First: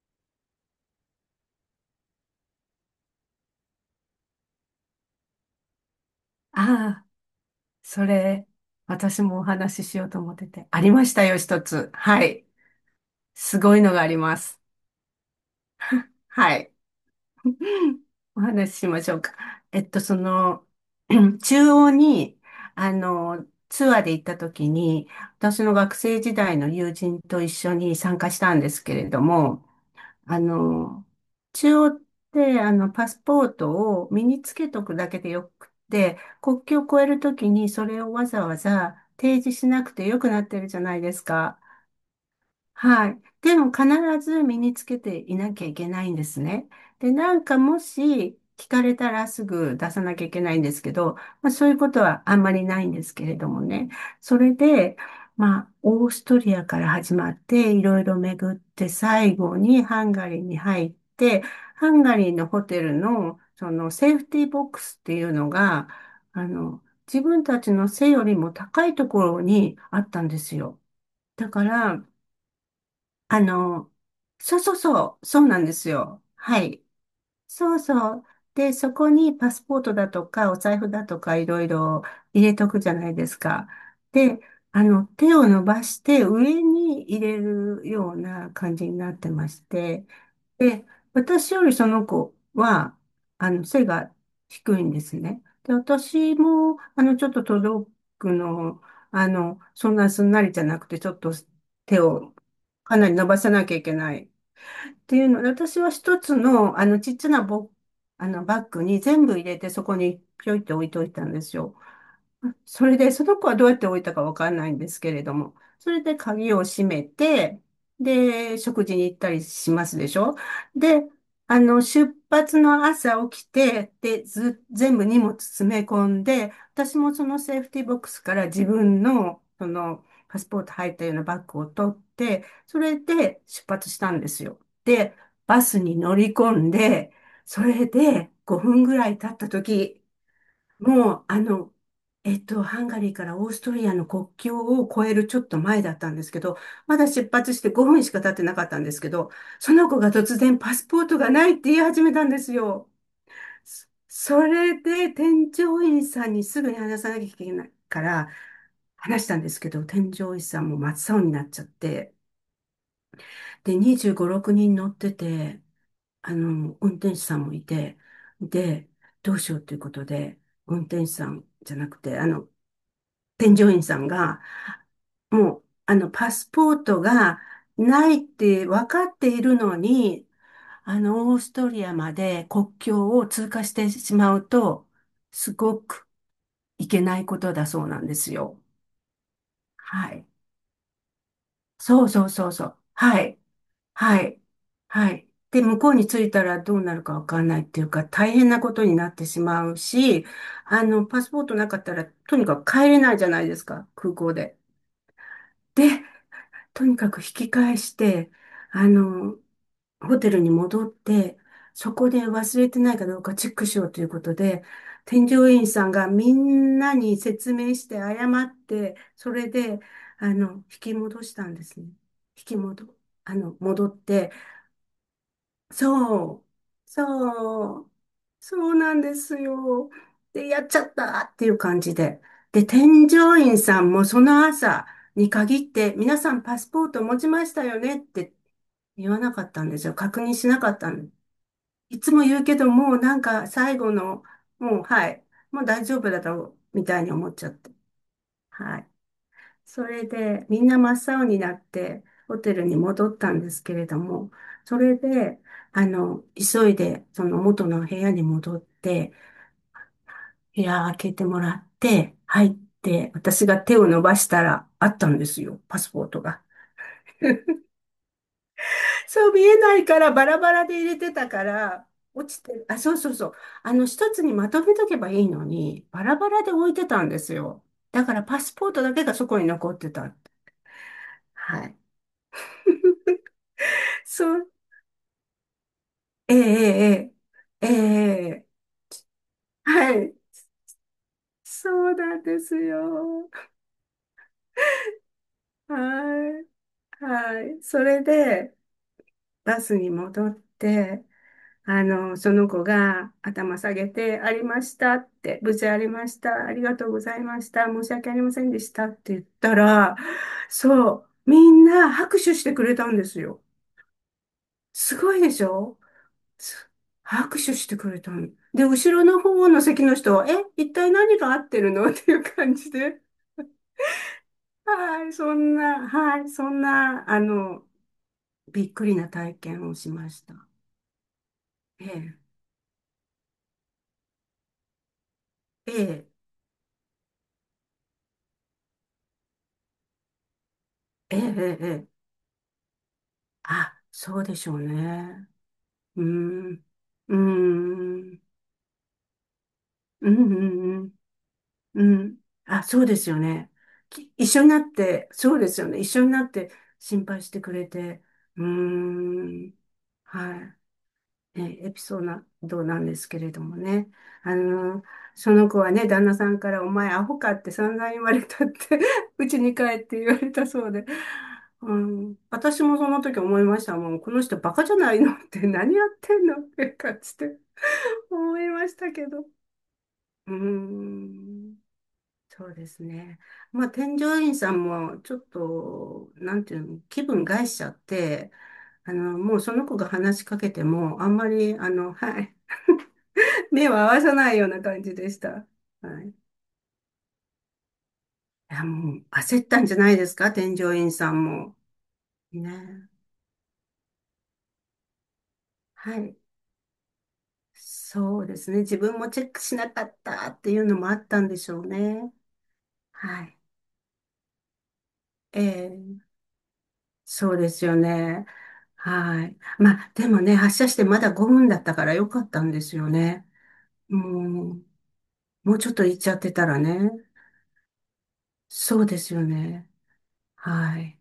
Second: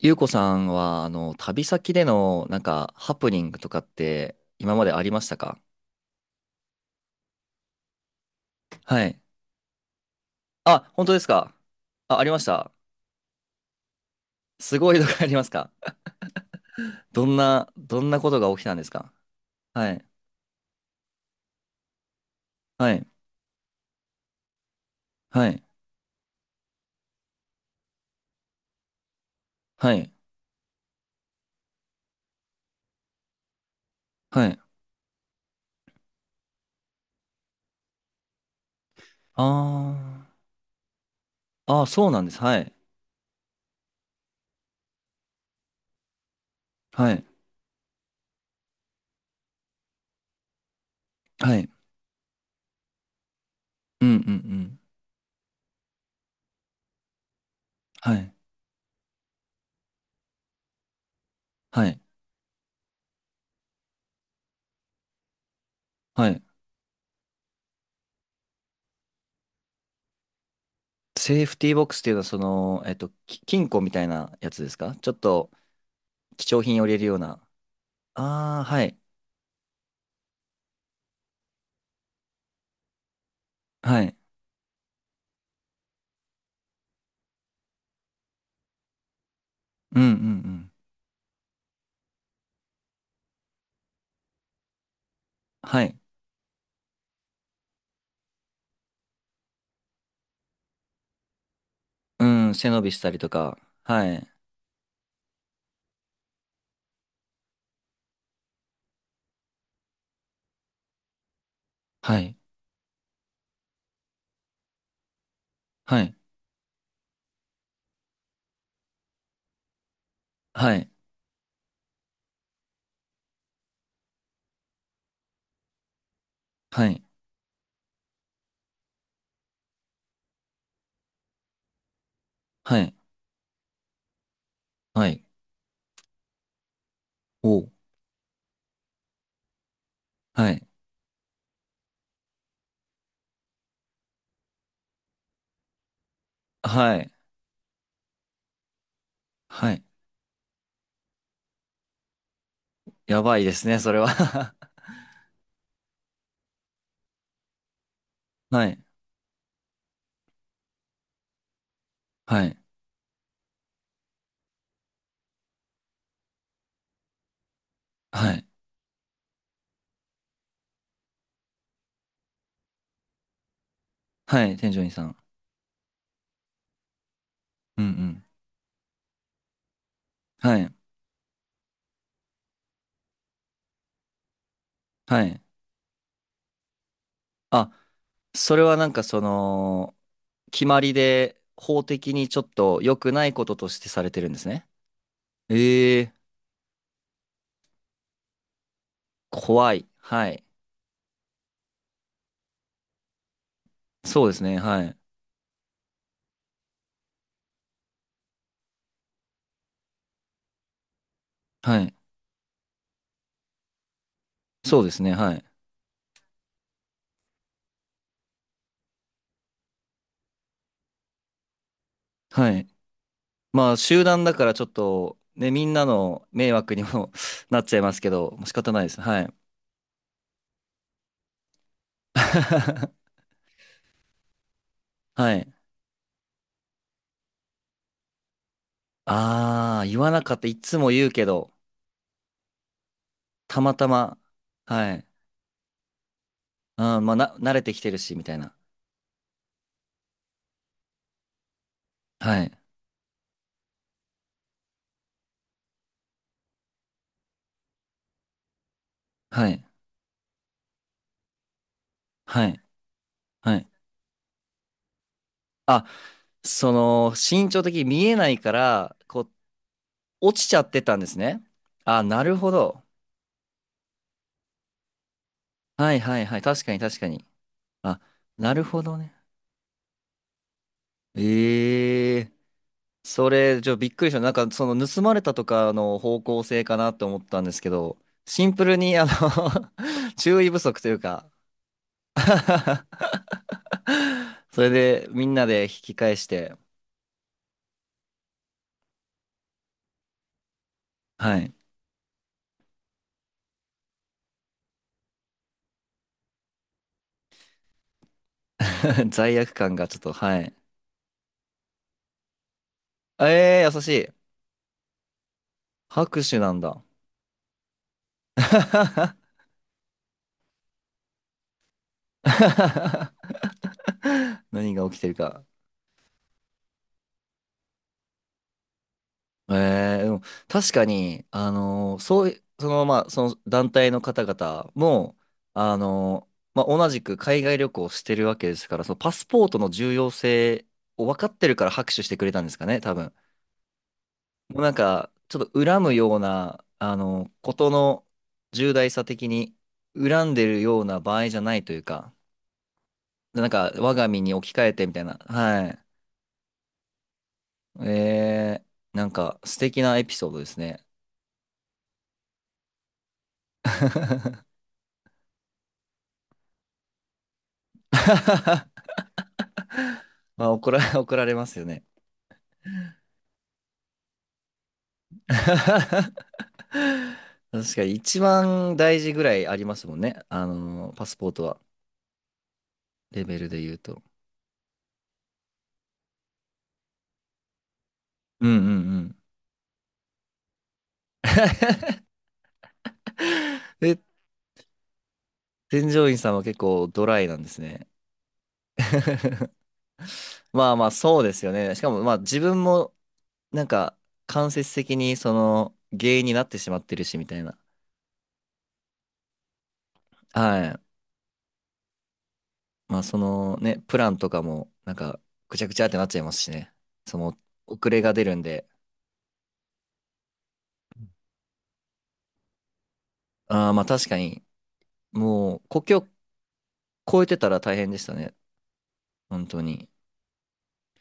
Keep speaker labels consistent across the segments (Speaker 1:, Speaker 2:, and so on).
Speaker 1: ゆうこさんは、旅先での、ハプニングとかって、今までありましたか？
Speaker 2: ああ、それ、
Speaker 1: はい。
Speaker 2: 私もお話ししようと思ってて。あ
Speaker 1: あ、
Speaker 2: りま
Speaker 1: 本当
Speaker 2: し
Speaker 1: で
Speaker 2: た
Speaker 1: す
Speaker 2: よ、
Speaker 1: か？
Speaker 2: 一つ。
Speaker 1: あ、
Speaker 2: は
Speaker 1: ありまし
Speaker 2: い。
Speaker 1: た。
Speaker 2: すごいのがあります。
Speaker 1: すごいのがありますか？
Speaker 2: はい。
Speaker 1: どんな、ど んなこと
Speaker 2: お
Speaker 1: が起きた
Speaker 2: 話
Speaker 1: ん
Speaker 2: し
Speaker 1: で
Speaker 2: し
Speaker 1: す
Speaker 2: まし
Speaker 1: か？
Speaker 2: ょうか。え
Speaker 1: は
Speaker 2: っと、
Speaker 1: い。
Speaker 2: その、中央に、
Speaker 1: はい。
Speaker 2: ツアーで行った時に、
Speaker 1: は
Speaker 2: 私
Speaker 1: い。
Speaker 2: の学生時代の友人と一緒に参加したんですけれども、
Speaker 1: はい。
Speaker 2: あの、中央って、パスポートを身に
Speaker 1: は
Speaker 2: つ
Speaker 1: い。
Speaker 2: けとくだけでよくって、国境を越えるときにそれをわざわざ提示しなく
Speaker 1: あ
Speaker 2: てよ
Speaker 1: ー。
Speaker 2: くなってるじゃないですか。
Speaker 1: あー、そうなんです。はい。
Speaker 2: はい。でも必ず身につけていなきゃいけないんですね。で、
Speaker 1: はい。
Speaker 2: なんかもし聞かれたらすぐ出さなきゃいけないんですけど、まあ、
Speaker 1: は
Speaker 2: そ
Speaker 1: い。
Speaker 2: ういうことはあんまりないんですけれどもね。
Speaker 1: うんうんう
Speaker 2: それ
Speaker 1: ん。
Speaker 2: で、まあ、オーストリアから始まって、いろい
Speaker 1: は
Speaker 2: ろ
Speaker 1: い。
Speaker 2: 巡って、最後にハンガリーに入って、
Speaker 1: は
Speaker 2: ハ
Speaker 1: い。
Speaker 2: ンガリーのホテルの、そのセーフティーボックスっていうのが、
Speaker 1: はい。
Speaker 2: 自分たちの背よりも高いところにあったんですよ。
Speaker 1: セー
Speaker 2: だ
Speaker 1: フ
Speaker 2: か
Speaker 1: ティーボックスっ
Speaker 2: ら、
Speaker 1: ていうのは、
Speaker 2: あ
Speaker 1: 金庫み
Speaker 2: の、
Speaker 1: たいなや
Speaker 2: そう
Speaker 1: つで
Speaker 2: そう
Speaker 1: すか？ちょっ
Speaker 2: そう、そう
Speaker 1: と、
Speaker 2: なんですよ。
Speaker 1: 貴重
Speaker 2: は
Speaker 1: 品
Speaker 2: い。
Speaker 1: を入れるような。
Speaker 2: そうそう。
Speaker 1: あー、
Speaker 2: で、
Speaker 1: は
Speaker 2: そ
Speaker 1: い。
Speaker 2: こにパスポートだとか、お財布だとか、いろいろ入れとくじゃないですか。
Speaker 1: はい。
Speaker 2: で、手を伸ばして上に入れるような感じになってまし
Speaker 1: うんう
Speaker 2: て、
Speaker 1: んうん。
Speaker 2: で、私よりその子は、背が低いんですね。で、
Speaker 1: はい。
Speaker 2: 私も、ちょっと届くの、そんなすんなりじゃなくて、ちょっと手
Speaker 1: う
Speaker 2: を
Speaker 1: ん、背伸び
Speaker 2: か
Speaker 1: し
Speaker 2: な
Speaker 1: た
Speaker 2: り
Speaker 1: り
Speaker 2: 伸
Speaker 1: と
Speaker 2: ばさ
Speaker 1: か。
Speaker 2: なきゃいけ
Speaker 1: は
Speaker 2: ない
Speaker 1: い。
Speaker 2: っていうので、私は一つの、あの、ちっちゃなボ、あの、バッグに全部入れて、そこにぴょいって置いといたんですよ。
Speaker 1: はい。
Speaker 2: それで、その子はどうやって置いたかわかんないんですけれども、そ
Speaker 1: は
Speaker 2: れで
Speaker 1: い。
Speaker 2: 鍵を閉めて、で、食事に行ったりしますでしょ
Speaker 1: はい。
Speaker 2: で、出発の朝起きて、で、ず、全部荷物詰め込んで、
Speaker 1: は
Speaker 2: 私
Speaker 1: い。
Speaker 2: もそのセーフティーボックスから自分の、その、パスポート入ったようなバッグを取って、
Speaker 1: は
Speaker 2: そ
Speaker 1: い。
Speaker 2: れで出発したんですよ。
Speaker 1: は
Speaker 2: で、
Speaker 1: い。
Speaker 2: バスに乗り込んで、
Speaker 1: お
Speaker 2: そ
Speaker 1: う。
Speaker 2: れで5分ぐらい経った時
Speaker 1: はい。
Speaker 2: もう、ハンガリーからオーストリアの国境を越えるちょっと前だったんですけど、
Speaker 1: は
Speaker 2: まだ
Speaker 1: い。
Speaker 2: 出発して5分しか経ってなかったんですけど、
Speaker 1: は
Speaker 2: そ
Speaker 1: い。
Speaker 2: の子が突然パスポートがないって言い始めたんですよ。
Speaker 1: やばいですね、
Speaker 2: そ
Speaker 1: それは。
Speaker 2: そ れで添乗員さんにすぐに話さなきゃいけないから、
Speaker 1: はい。
Speaker 2: 話したんですけど、添乗員さんも真っ青になっちゃって、
Speaker 1: はい。
Speaker 2: で、25、6人乗ってて、運転手さんもいて、
Speaker 1: はい。
Speaker 2: で、どうしようということで、運転手さんじゃなくて、添乗員さんが、
Speaker 1: はい。添乗員さん。
Speaker 2: もう、パスポートが
Speaker 1: うんう
Speaker 2: ない
Speaker 1: ん。
Speaker 2: って分かっているのに、
Speaker 1: はい。
Speaker 2: オーストリアまで国境を通過してしまうと、
Speaker 1: はい。
Speaker 2: すごくいけないことだ
Speaker 1: あ、
Speaker 2: そうなんです
Speaker 1: そ
Speaker 2: よ。
Speaker 1: れは
Speaker 2: はい。
Speaker 1: 決まりで法
Speaker 2: そう
Speaker 1: 的
Speaker 2: そ
Speaker 1: に
Speaker 2: う
Speaker 1: ちょ
Speaker 2: そ
Speaker 1: っ
Speaker 2: うそう。
Speaker 1: と良く
Speaker 2: は
Speaker 1: ない
Speaker 2: い。
Speaker 1: こととしてされて
Speaker 2: は
Speaker 1: るんで
Speaker 2: い。
Speaker 1: すね。
Speaker 2: はい。で、向こう
Speaker 1: ええ
Speaker 2: に
Speaker 1: ー、
Speaker 2: 着いたらどうなるかわかんないっていうか、大変なことになってしま
Speaker 1: 怖
Speaker 2: う
Speaker 1: い。
Speaker 2: し、
Speaker 1: はい。
Speaker 2: パスポートなかったら、とにかく帰れないじゃないですか、空
Speaker 1: そうで
Speaker 2: 港
Speaker 1: す
Speaker 2: で。
Speaker 1: ね。はい。
Speaker 2: で、とにかく引き返して、あの、ホテルに戻って、
Speaker 1: は
Speaker 2: そ
Speaker 1: い。
Speaker 2: こで忘れてないかどうかチェックしようということで、
Speaker 1: そうですね。
Speaker 2: 添
Speaker 1: はい。
Speaker 2: 乗員さんがみんなに説明して謝って、それで、引き戻したんですね。引
Speaker 1: は
Speaker 2: き
Speaker 1: い。
Speaker 2: 戻、あの、
Speaker 1: まあ
Speaker 2: 戻っ
Speaker 1: 集団
Speaker 2: て、
Speaker 1: だからちょっとね、みんなの
Speaker 2: そう、
Speaker 1: 迷惑にも なっちゃ
Speaker 2: そ
Speaker 1: い
Speaker 2: う、
Speaker 1: ますけど、もう仕
Speaker 2: そ
Speaker 1: 方
Speaker 2: う
Speaker 1: ないで
Speaker 2: なん
Speaker 1: す。
Speaker 2: で
Speaker 1: はい。
Speaker 2: すよ。で、やっちゃったっていう感じで。で、添 乗員さんもその朝に
Speaker 1: はい。
Speaker 2: 限って、皆さんパスポート持ちましたよねって言わなかったんで
Speaker 1: ああ、
Speaker 2: すよ。
Speaker 1: 言わ
Speaker 2: 確
Speaker 1: なか
Speaker 2: 認
Speaker 1: った。
Speaker 2: し
Speaker 1: い
Speaker 2: なか
Speaker 1: つ
Speaker 2: っ
Speaker 1: も
Speaker 2: た
Speaker 1: 言う
Speaker 2: す
Speaker 1: けど、
Speaker 2: いつも言うけど、もうなんか
Speaker 1: たま
Speaker 2: 最
Speaker 1: た
Speaker 2: 後
Speaker 1: ま。
Speaker 2: の、もう
Speaker 1: は
Speaker 2: は
Speaker 1: い。
Speaker 2: い、もう大丈夫だろうみ
Speaker 1: あ
Speaker 2: た
Speaker 1: ー、
Speaker 2: いに
Speaker 1: まあ
Speaker 2: 思っ
Speaker 1: な、
Speaker 2: ちゃ
Speaker 1: 慣
Speaker 2: っ
Speaker 1: れ
Speaker 2: て。
Speaker 1: てきてるし、みたいな。
Speaker 2: はい。それで、みんな真っ青になって、ホ
Speaker 1: はい。
Speaker 2: テルに戻ったんですけれども、それで、急いで、その元の部屋に戻って、
Speaker 1: はい。
Speaker 2: 部屋開けてもらって、
Speaker 1: は
Speaker 2: 入っ
Speaker 1: い。
Speaker 2: て、私
Speaker 1: は
Speaker 2: が
Speaker 1: い。
Speaker 2: 手を伸ばしたら、あったんですよ、パ
Speaker 1: あ、
Speaker 2: スポートが。
Speaker 1: 身長的に見えないから、こ
Speaker 2: そ
Speaker 1: う、
Speaker 2: う見えないから、バラ
Speaker 1: 落ち
Speaker 2: バ
Speaker 1: ちゃ
Speaker 2: ラ
Speaker 1: っ
Speaker 2: で
Speaker 1: て
Speaker 2: 入
Speaker 1: た
Speaker 2: れ
Speaker 1: んで
Speaker 2: て
Speaker 1: す
Speaker 2: たか
Speaker 1: ね。
Speaker 2: ら、
Speaker 1: あ、な
Speaker 2: 落
Speaker 1: る
Speaker 2: ち
Speaker 1: ほ
Speaker 2: てる、あ、
Speaker 1: ど。
Speaker 2: そうそうそう。一つにまとめとけばいいのに、
Speaker 1: はい
Speaker 2: バラ
Speaker 1: はい
Speaker 2: バ
Speaker 1: はい。
Speaker 2: ラで
Speaker 1: 確
Speaker 2: 置
Speaker 1: か
Speaker 2: い
Speaker 1: に
Speaker 2: て
Speaker 1: 確
Speaker 2: た
Speaker 1: か
Speaker 2: んで
Speaker 1: に。
Speaker 2: すよ。
Speaker 1: あ、
Speaker 2: だから、パス
Speaker 1: なる
Speaker 2: ポー
Speaker 1: ほ
Speaker 2: トだ
Speaker 1: ど
Speaker 2: け
Speaker 1: ね。
Speaker 2: がそこに残ってた。はい。
Speaker 1: ええ、それ、びっくりした。
Speaker 2: そう。
Speaker 1: 盗まれたとかの方
Speaker 2: え
Speaker 1: 向性かなって
Speaker 2: え、
Speaker 1: 思ったんです
Speaker 2: ええ、ええ、
Speaker 1: けど、
Speaker 2: え
Speaker 1: シン
Speaker 2: え
Speaker 1: プルに、
Speaker 2: はい。
Speaker 1: 注意不足というか。
Speaker 2: そうなんです よ。
Speaker 1: それで、みんなで引き返し
Speaker 2: はい。
Speaker 1: て、
Speaker 2: はい。それで、バスに戻って、
Speaker 1: はい。
Speaker 2: その子が頭下げて、ありましたって、無事ありました、ありがとうございました、申し訳ありませんでしたっ て言っ
Speaker 1: 罪悪
Speaker 2: た
Speaker 1: 感が
Speaker 2: ら、
Speaker 1: ちょっと、はい。
Speaker 2: そう、みんな拍手してくれたんですよ。
Speaker 1: えー、優しい。
Speaker 2: すごいでしょ
Speaker 1: 拍手なんだ。
Speaker 2: 拍手してくれたの。で、後ろの方の席の人は、え、一体何が合ってるのっていう感じで。
Speaker 1: 何が起き
Speaker 2: は
Speaker 1: て
Speaker 2: い、
Speaker 1: る
Speaker 2: そ
Speaker 1: か。
Speaker 2: んな、はい、そんな、びっくりな体験をし
Speaker 1: えー、
Speaker 2: ま
Speaker 1: でも
Speaker 2: した。
Speaker 1: 確かに、
Speaker 2: ええ、
Speaker 1: そうい、まあ、その団体の方々も、
Speaker 2: え
Speaker 1: あ
Speaker 2: え、
Speaker 1: のまあ、同じく海外旅行をしてるわけですから、そのパスポートの重要性を
Speaker 2: え
Speaker 1: 分かってる
Speaker 2: え、
Speaker 1: か
Speaker 2: え
Speaker 1: ら
Speaker 2: え。
Speaker 1: 拍手してくれたんですかね、多分。
Speaker 2: あ、そうでしょ
Speaker 1: も
Speaker 2: う
Speaker 1: う
Speaker 2: ね。
Speaker 1: ちょっと恨む
Speaker 2: うー
Speaker 1: ような、
Speaker 2: ん、うー
Speaker 1: ことの
Speaker 2: ん、
Speaker 1: 重大さ的に、
Speaker 2: う
Speaker 1: 恨んでるよ
Speaker 2: ん、
Speaker 1: う
Speaker 2: うん、
Speaker 1: な場合じゃないという
Speaker 2: うん。う
Speaker 1: か、
Speaker 2: んあ、そうですよね。
Speaker 1: 我が身
Speaker 2: 一
Speaker 1: に
Speaker 2: 緒に
Speaker 1: 置き
Speaker 2: な
Speaker 1: 換
Speaker 2: っ
Speaker 1: えてみたい
Speaker 2: て、
Speaker 1: な。
Speaker 2: そうです
Speaker 1: は
Speaker 2: よ
Speaker 1: い。
Speaker 2: ね。一緒になって心配してくれて。うー
Speaker 1: えー、
Speaker 2: ん、
Speaker 1: 素敵なエピソードで
Speaker 2: は
Speaker 1: すね。
Speaker 2: い。ねエピソードなんですけれどもね。あ の、その子はね、旦那さんから、お前アホかって散々言われたって うちに帰って言われた
Speaker 1: まあ、
Speaker 2: そうで。
Speaker 1: 怒られますよ
Speaker 2: う
Speaker 1: ね。
Speaker 2: ん、私もその時思いました。もう、この人バカじゃないのって 何やってんのって感じで
Speaker 1: 確かに一
Speaker 2: 思いまし
Speaker 1: 番
Speaker 2: た
Speaker 1: 大
Speaker 2: け
Speaker 1: 事ぐ
Speaker 2: ど。
Speaker 1: らいありますもんね。
Speaker 2: うー
Speaker 1: あの、パスポート
Speaker 2: ん、
Speaker 1: は。
Speaker 2: そうですね。
Speaker 1: レベルで
Speaker 2: まあ、
Speaker 1: 言う
Speaker 2: 添
Speaker 1: と。
Speaker 2: 乗員さんも、ちょっと、なんていうの、気分害しちゃって、
Speaker 1: うんうん
Speaker 2: もうその子が話しかけても、あんまり、はい、目を
Speaker 1: う
Speaker 2: 合
Speaker 1: ん。
Speaker 2: わ
Speaker 1: で、
Speaker 2: さないような感じでした。
Speaker 1: 添
Speaker 2: は
Speaker 1: 乗
Speaker 2: い。い
Speaker 1: 員さんは結構ドライなんですね。
Speaker 2: や、もう焦っ たんじゃないですか、添
Speaker 1: ま
Speaker 2: 乗
Speaker 1: あまあ、
Speaker 2: 員さ
Speaker 1: そう
Speaker 2: ん
Speaker 1: ですよ
Speaker 2: も。
Speaker 1: ね。しかも、まあ自分
Speaker 2: ね。
Speaker 1: も、なんか、間接的にその
Speaker 2: は
Speaker 1: 原
Speaker 2: い。
Speaker 1: 因になってしまってるし、みたいな。
Speaker 2: そうですね。自分もチェックしなかったって
Speaker 1: は
Speaker 2: いうの
Speaker 1: い。
Speaker 2: もあったんでしょうね。
Speaker 1: まあ、
Speaker 2: はい。
Speaker 1: プランとかも、
Speaker 2: え
Speaker 1: ぐちゃぐちゃってなっ
Speaker 2: え、
Speaker 1: ちゃいますしね。そ
Speaker 2: そう
Speaker 1: の、
Speaker 2: ですよ
Speaker 1: 遅れが出
Speaker 2: ね。
Speaker 1: るんで。
Speaker 2: はい。まあ、でもね、発車してまだ5分だったからよかったんですよね。
Speaker 1: ああ、まあ確かに、
Speaker 2: もう、も
Speaker 1: も
Speaker 2: う
Speaker 1: う、
Speaker 2: ちょっ
Speaker 1: 故
Speaker 2: と行っ
Speaker 1: 郷
Speaker 2: ちゃってたらね。
Speaker 1: 超えてたら大変でしたね。
Speaker 2: そうですよ
Speaker 1: 本当
Speaker 2: ね。
Speaker 1: に。
Speaker 2: はい。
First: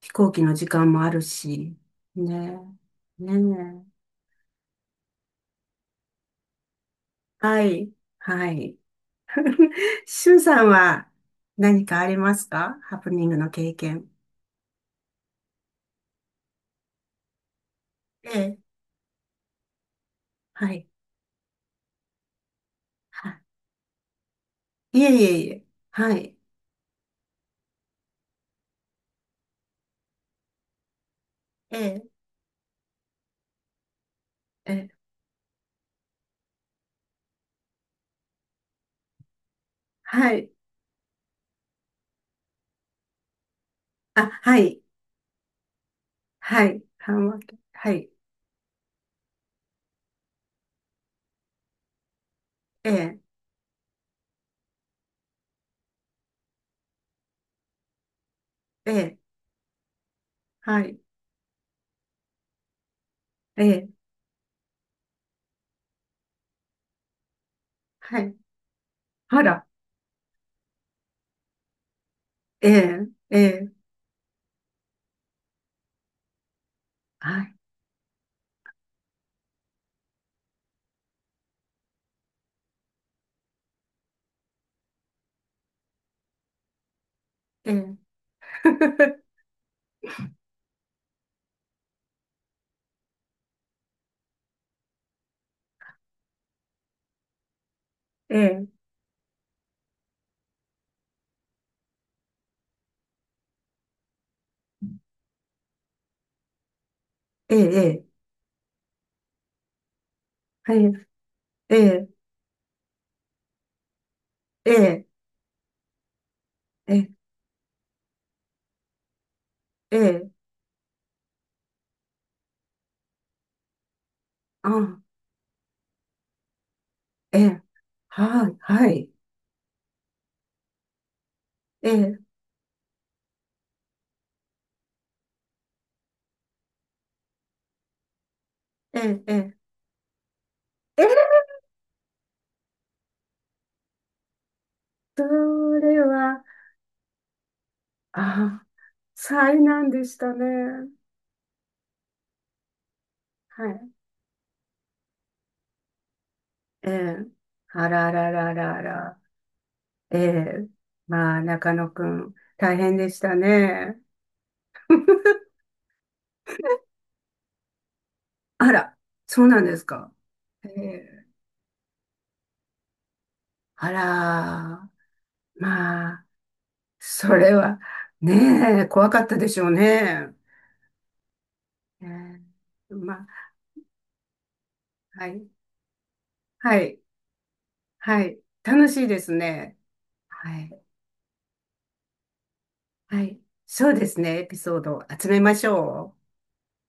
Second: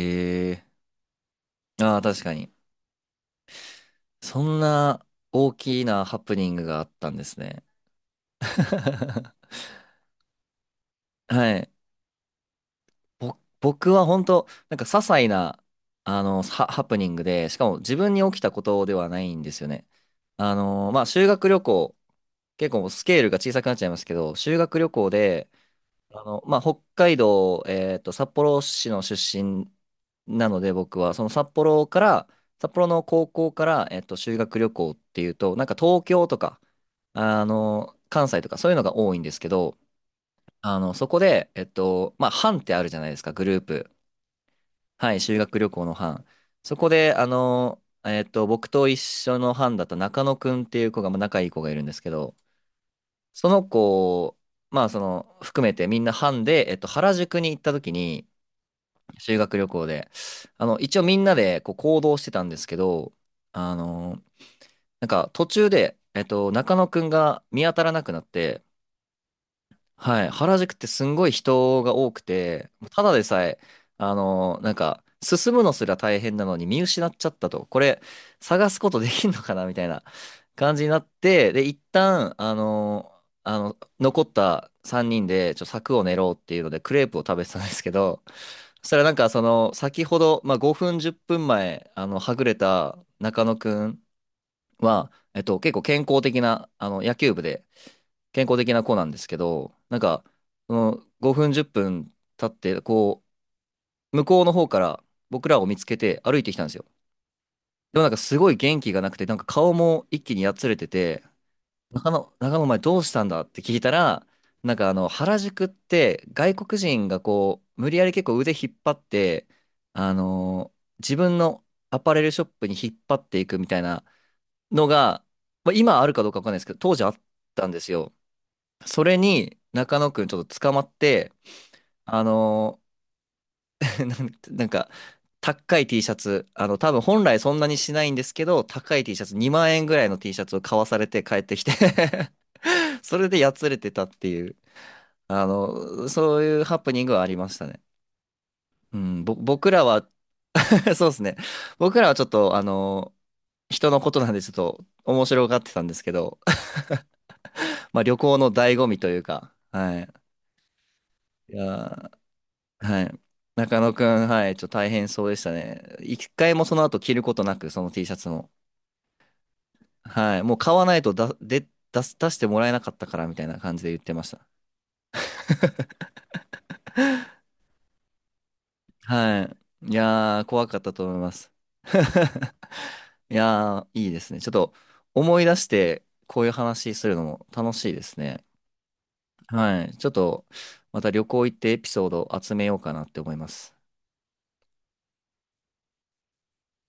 Speaker 2: 飛行機の
Speaker 1: え
Speaker 2: 時間もあるし。
Speaker 1: ー、ああ、確かに。
Speaker 2: ね。ねえ。
Speaker 1: そんな大きなハプニングがあったんです
Speaker 2: は
Speaker 1: ね。
Speaker 2: い。はい。シュンさんは
Speaker 1: はい。
Speaker 2: 何かありますかハプニングの経
Speaker 1: 僕は
Speaker 2: 験。
Speaker 1: 本当、些細な、ハプニングで、しかも自分に起
Speaker 2: え
Speaker 1: きた
Speaker 2: え。
Speaker 1: ことではないんですよね。
Speaker 2: はい。
Speaker 1: まあ、修学旅行、結構スケールが
Speaker 2: は
Speaker 1: 小さくなっちゃいますけど、修学旅
Speaker 2: い。い
Speaker 1: 行
Speaker 2: えいえい
Speaker 1: で、
Speaker 2: え。はい。
Speaker 1: まあ、北海道、札幌市の出身なので、僕は、その札
Speaker 2: え
Speaker 1: 幌か
Speaker 2: え。
Speaker 1: ら、札幌の高校から、修学旅
Speaker 2: え
Speaker 1: 行っ
Speaker 2: え。
Speaker 1: ていうと、東京とか、関西とか、そういうのが多いんですけど、
Speaker 2: はい。
Speaker 1: そこで、まあ、班ってあるじゃないですか、グループ。
Speaker 2: あ、はい。
Speaker 1: はい、修学旅行の班。
Speaker 2: は
Speaker 1: そ
Speaker 2: い。
Speaker 1: こ
Speaker 2: は
Speaker 1: で、
Speaker 2: んわけ。はい。
Speaker 1: 僕と一緒の班だった中野くんっていう子が、まあ仲いい子がいるんですけど、
Speaker 2: ええ。
Speaker 1: その子、まあ含めてみんな班で、原宿に行った時に、
Speaker 2: ええ。
Speaker 1: 修学旅行で、
Speaker 2: は
Speaker 1: 一
Speaker 2: い。
Speaker 1: 応みんなでこう行動してたんですけど、
Speaker 2: え
Speaker 1: あ
Speaker 2: え。
Speaker 1: の、途中で、中野くんが見当たらなく
Speaker 2: は
Speaker 1: なっ
Speaker 2: い。
Speaker 1: て、
Speaker 2: あら。
Speaker 1: はい、原宿ってすんごい人が多く
Speaker 2: え
Speaker 1: て、た
Speaker 2: え。
Speaker 1: だで
Speaker 2: え
Speaker 1: さえ、
Speaker 2: え。
Speaker 1: 進むのすら大変なのに見失っちゃっ
Speaker 2: は
Speaker 1: た
Speaker 2: い。
Speaker 1: と、これ、探すことできんのかなみたいな感じになって、で、一旦、残った3人で、柵を練ろうっていうので、クレープを食べてたんで
Speaker 2: え
Speaker 1: すけ
Speaker 2: え。
Speaker 1: ど、そしたら先ほど、まあ、5分、10分前、はぐれた中野くんは、結構健康的な、野球部で、
Speaker 2: え
Speaker 1: 健康
Speaker 2: え。
Speaker 1: 的な子なんですけど、その5分、10分経って、こう、向こうの方から僕らを見つけて歩いてきたんですよ。
Speaker 2: ええ。え
Speaker 1: でも
Speaker 2: え。
Speaker 1: すごい元気がなくて、顔も一気にやつ
Speaker 2: は
Speaker 1: れて
Speaker 2: い。
Speaker 1: て、
Speaker 2: え
Speaker 1: 中
Speaker 2: え。
Speaker 1: 野、中野お前どうしたんだって聞いたら、
Speaker 2: ええ。
Speaker 1: 原宿って外国
Speaker 2: え
Speaker 1: 人
Speaker 2: え。
Speaker 1: がこう、無理やり結構腕引っ張って、
Speaker 2: え
Speaker 1: あ
Speaker 2: え。
Speaker 1: のー自分のアパレルショップに引っ張っていくみたいな
Speaker 2: あ、
Speaker 1: のが、まあ、今あるかどうかわかんないですけど、当時あっ
Speaker 2: ええ。
Speaker 1: たんですよ。
Speaker 2: はい。は
Speaker 1: そ
Speaker 2: い。
Speaker 1: れに中野くんちょっと捕まって、
Speaker 2: ええ。
Speaker 1: あのー なんなんか、高い T シャツ、多分本来そんなにしないんですけど、高
Speaker 2: え
Speaker 1: い T シ
Speaker 2: え。
Speaker 1: ャツ、
Speaker 2: ええ。
Speaker 1: 2万円ぐらいの T シャツを買わさ
Speaker 2: え
Speaker 1: れて帰
Speaker 2: え
Speaker 1: ってきて。 それでやつれてたっていう、
Speaker 2: それ
Speaker 1: そ
Speaker 2: は、
Speaker 1: ういうハプニングはありましたね。
Speaker 2: あ、
Speaker 1: うん、
Speaker 2: 災
Speaker 1: 僕ら
Speaker 2: 難で
Speaker 1: は。
Speaker 2: したね。
Speaker 1: そうですね。僕らはちょっと、あの
Speaker 2: はい。
Speaker 1: 人のことなんでちょっと面白がってたんですけど、
Speaker 2: ええ。あ
Speaker 1: まあ
Speaker 2: ら
Speaker 1: 旅
Speaker 2: ら
Speaker 1: 行の
Speaker 2: ら
Speaker 1: 醍
Speaker 2: ら
Speaker 1: 醐味とい
Speaker 2: ら。
Speaker 1: うか、はい。
Speaker 2: ええ。まあ、
Speaker 1: い
Speaker 2: 中野く
Speaker 1: や
Speaker 2: ん、大
Speaker 1: ー、
Speaker 2: 変
Speaker 1: は
Speaker 2: でし
Speaker 1: い。
Speaker 2: た
Speaker 1: 中野
Speaker 2: ね。
Speaker 1: くん、はい、ちょっと大変そうでしたね。一回もその後着ることなく、その T シャツも。
Speaker 2: あら、そうなんですか。
Speaker 1: はい。もう
Speaker 2: え
Speaker 1: 買わないと
Speaker 2: え。
Speaker 1: だ、で、出してもらえなかったからみたいな感じで
Speaker 2: あ
Speaker 1: 言ってました。
Speaker 2: ら、まあ、それは、ねえ、怖かった
Speaker 1: は
Speaker 2: でしょう
Speaker 1: い。い
Speaker 2: ね。
Speaker 1: やー、怖かったと思います。
Speaker 2: え え。まあ、
Speaker 1: いやー、いいですね。ちょっと
Speaker 2: は
Speaker 1: 思い
Speaker 2: い。
Speaker 1: 出して、こういう
Speaker 2: は
Speaker 1: 話
Speaker 2: い。
Speaker 1: するのも楽しいです
Speaker 2: はい。
Speaker 1: ね。
Speaker 2: 楽しいですね。
Speaker 1: はい。ちょっと、
Speaker 2: はい。
Speaker 1: また旅行行ってエピソード集めようかなって
Speaker 2: は
Speaker 1: 思い
Speaker 2: い。
Speaker 1: ます。
Speaker 2: そうですね。エピソードを集めましょう。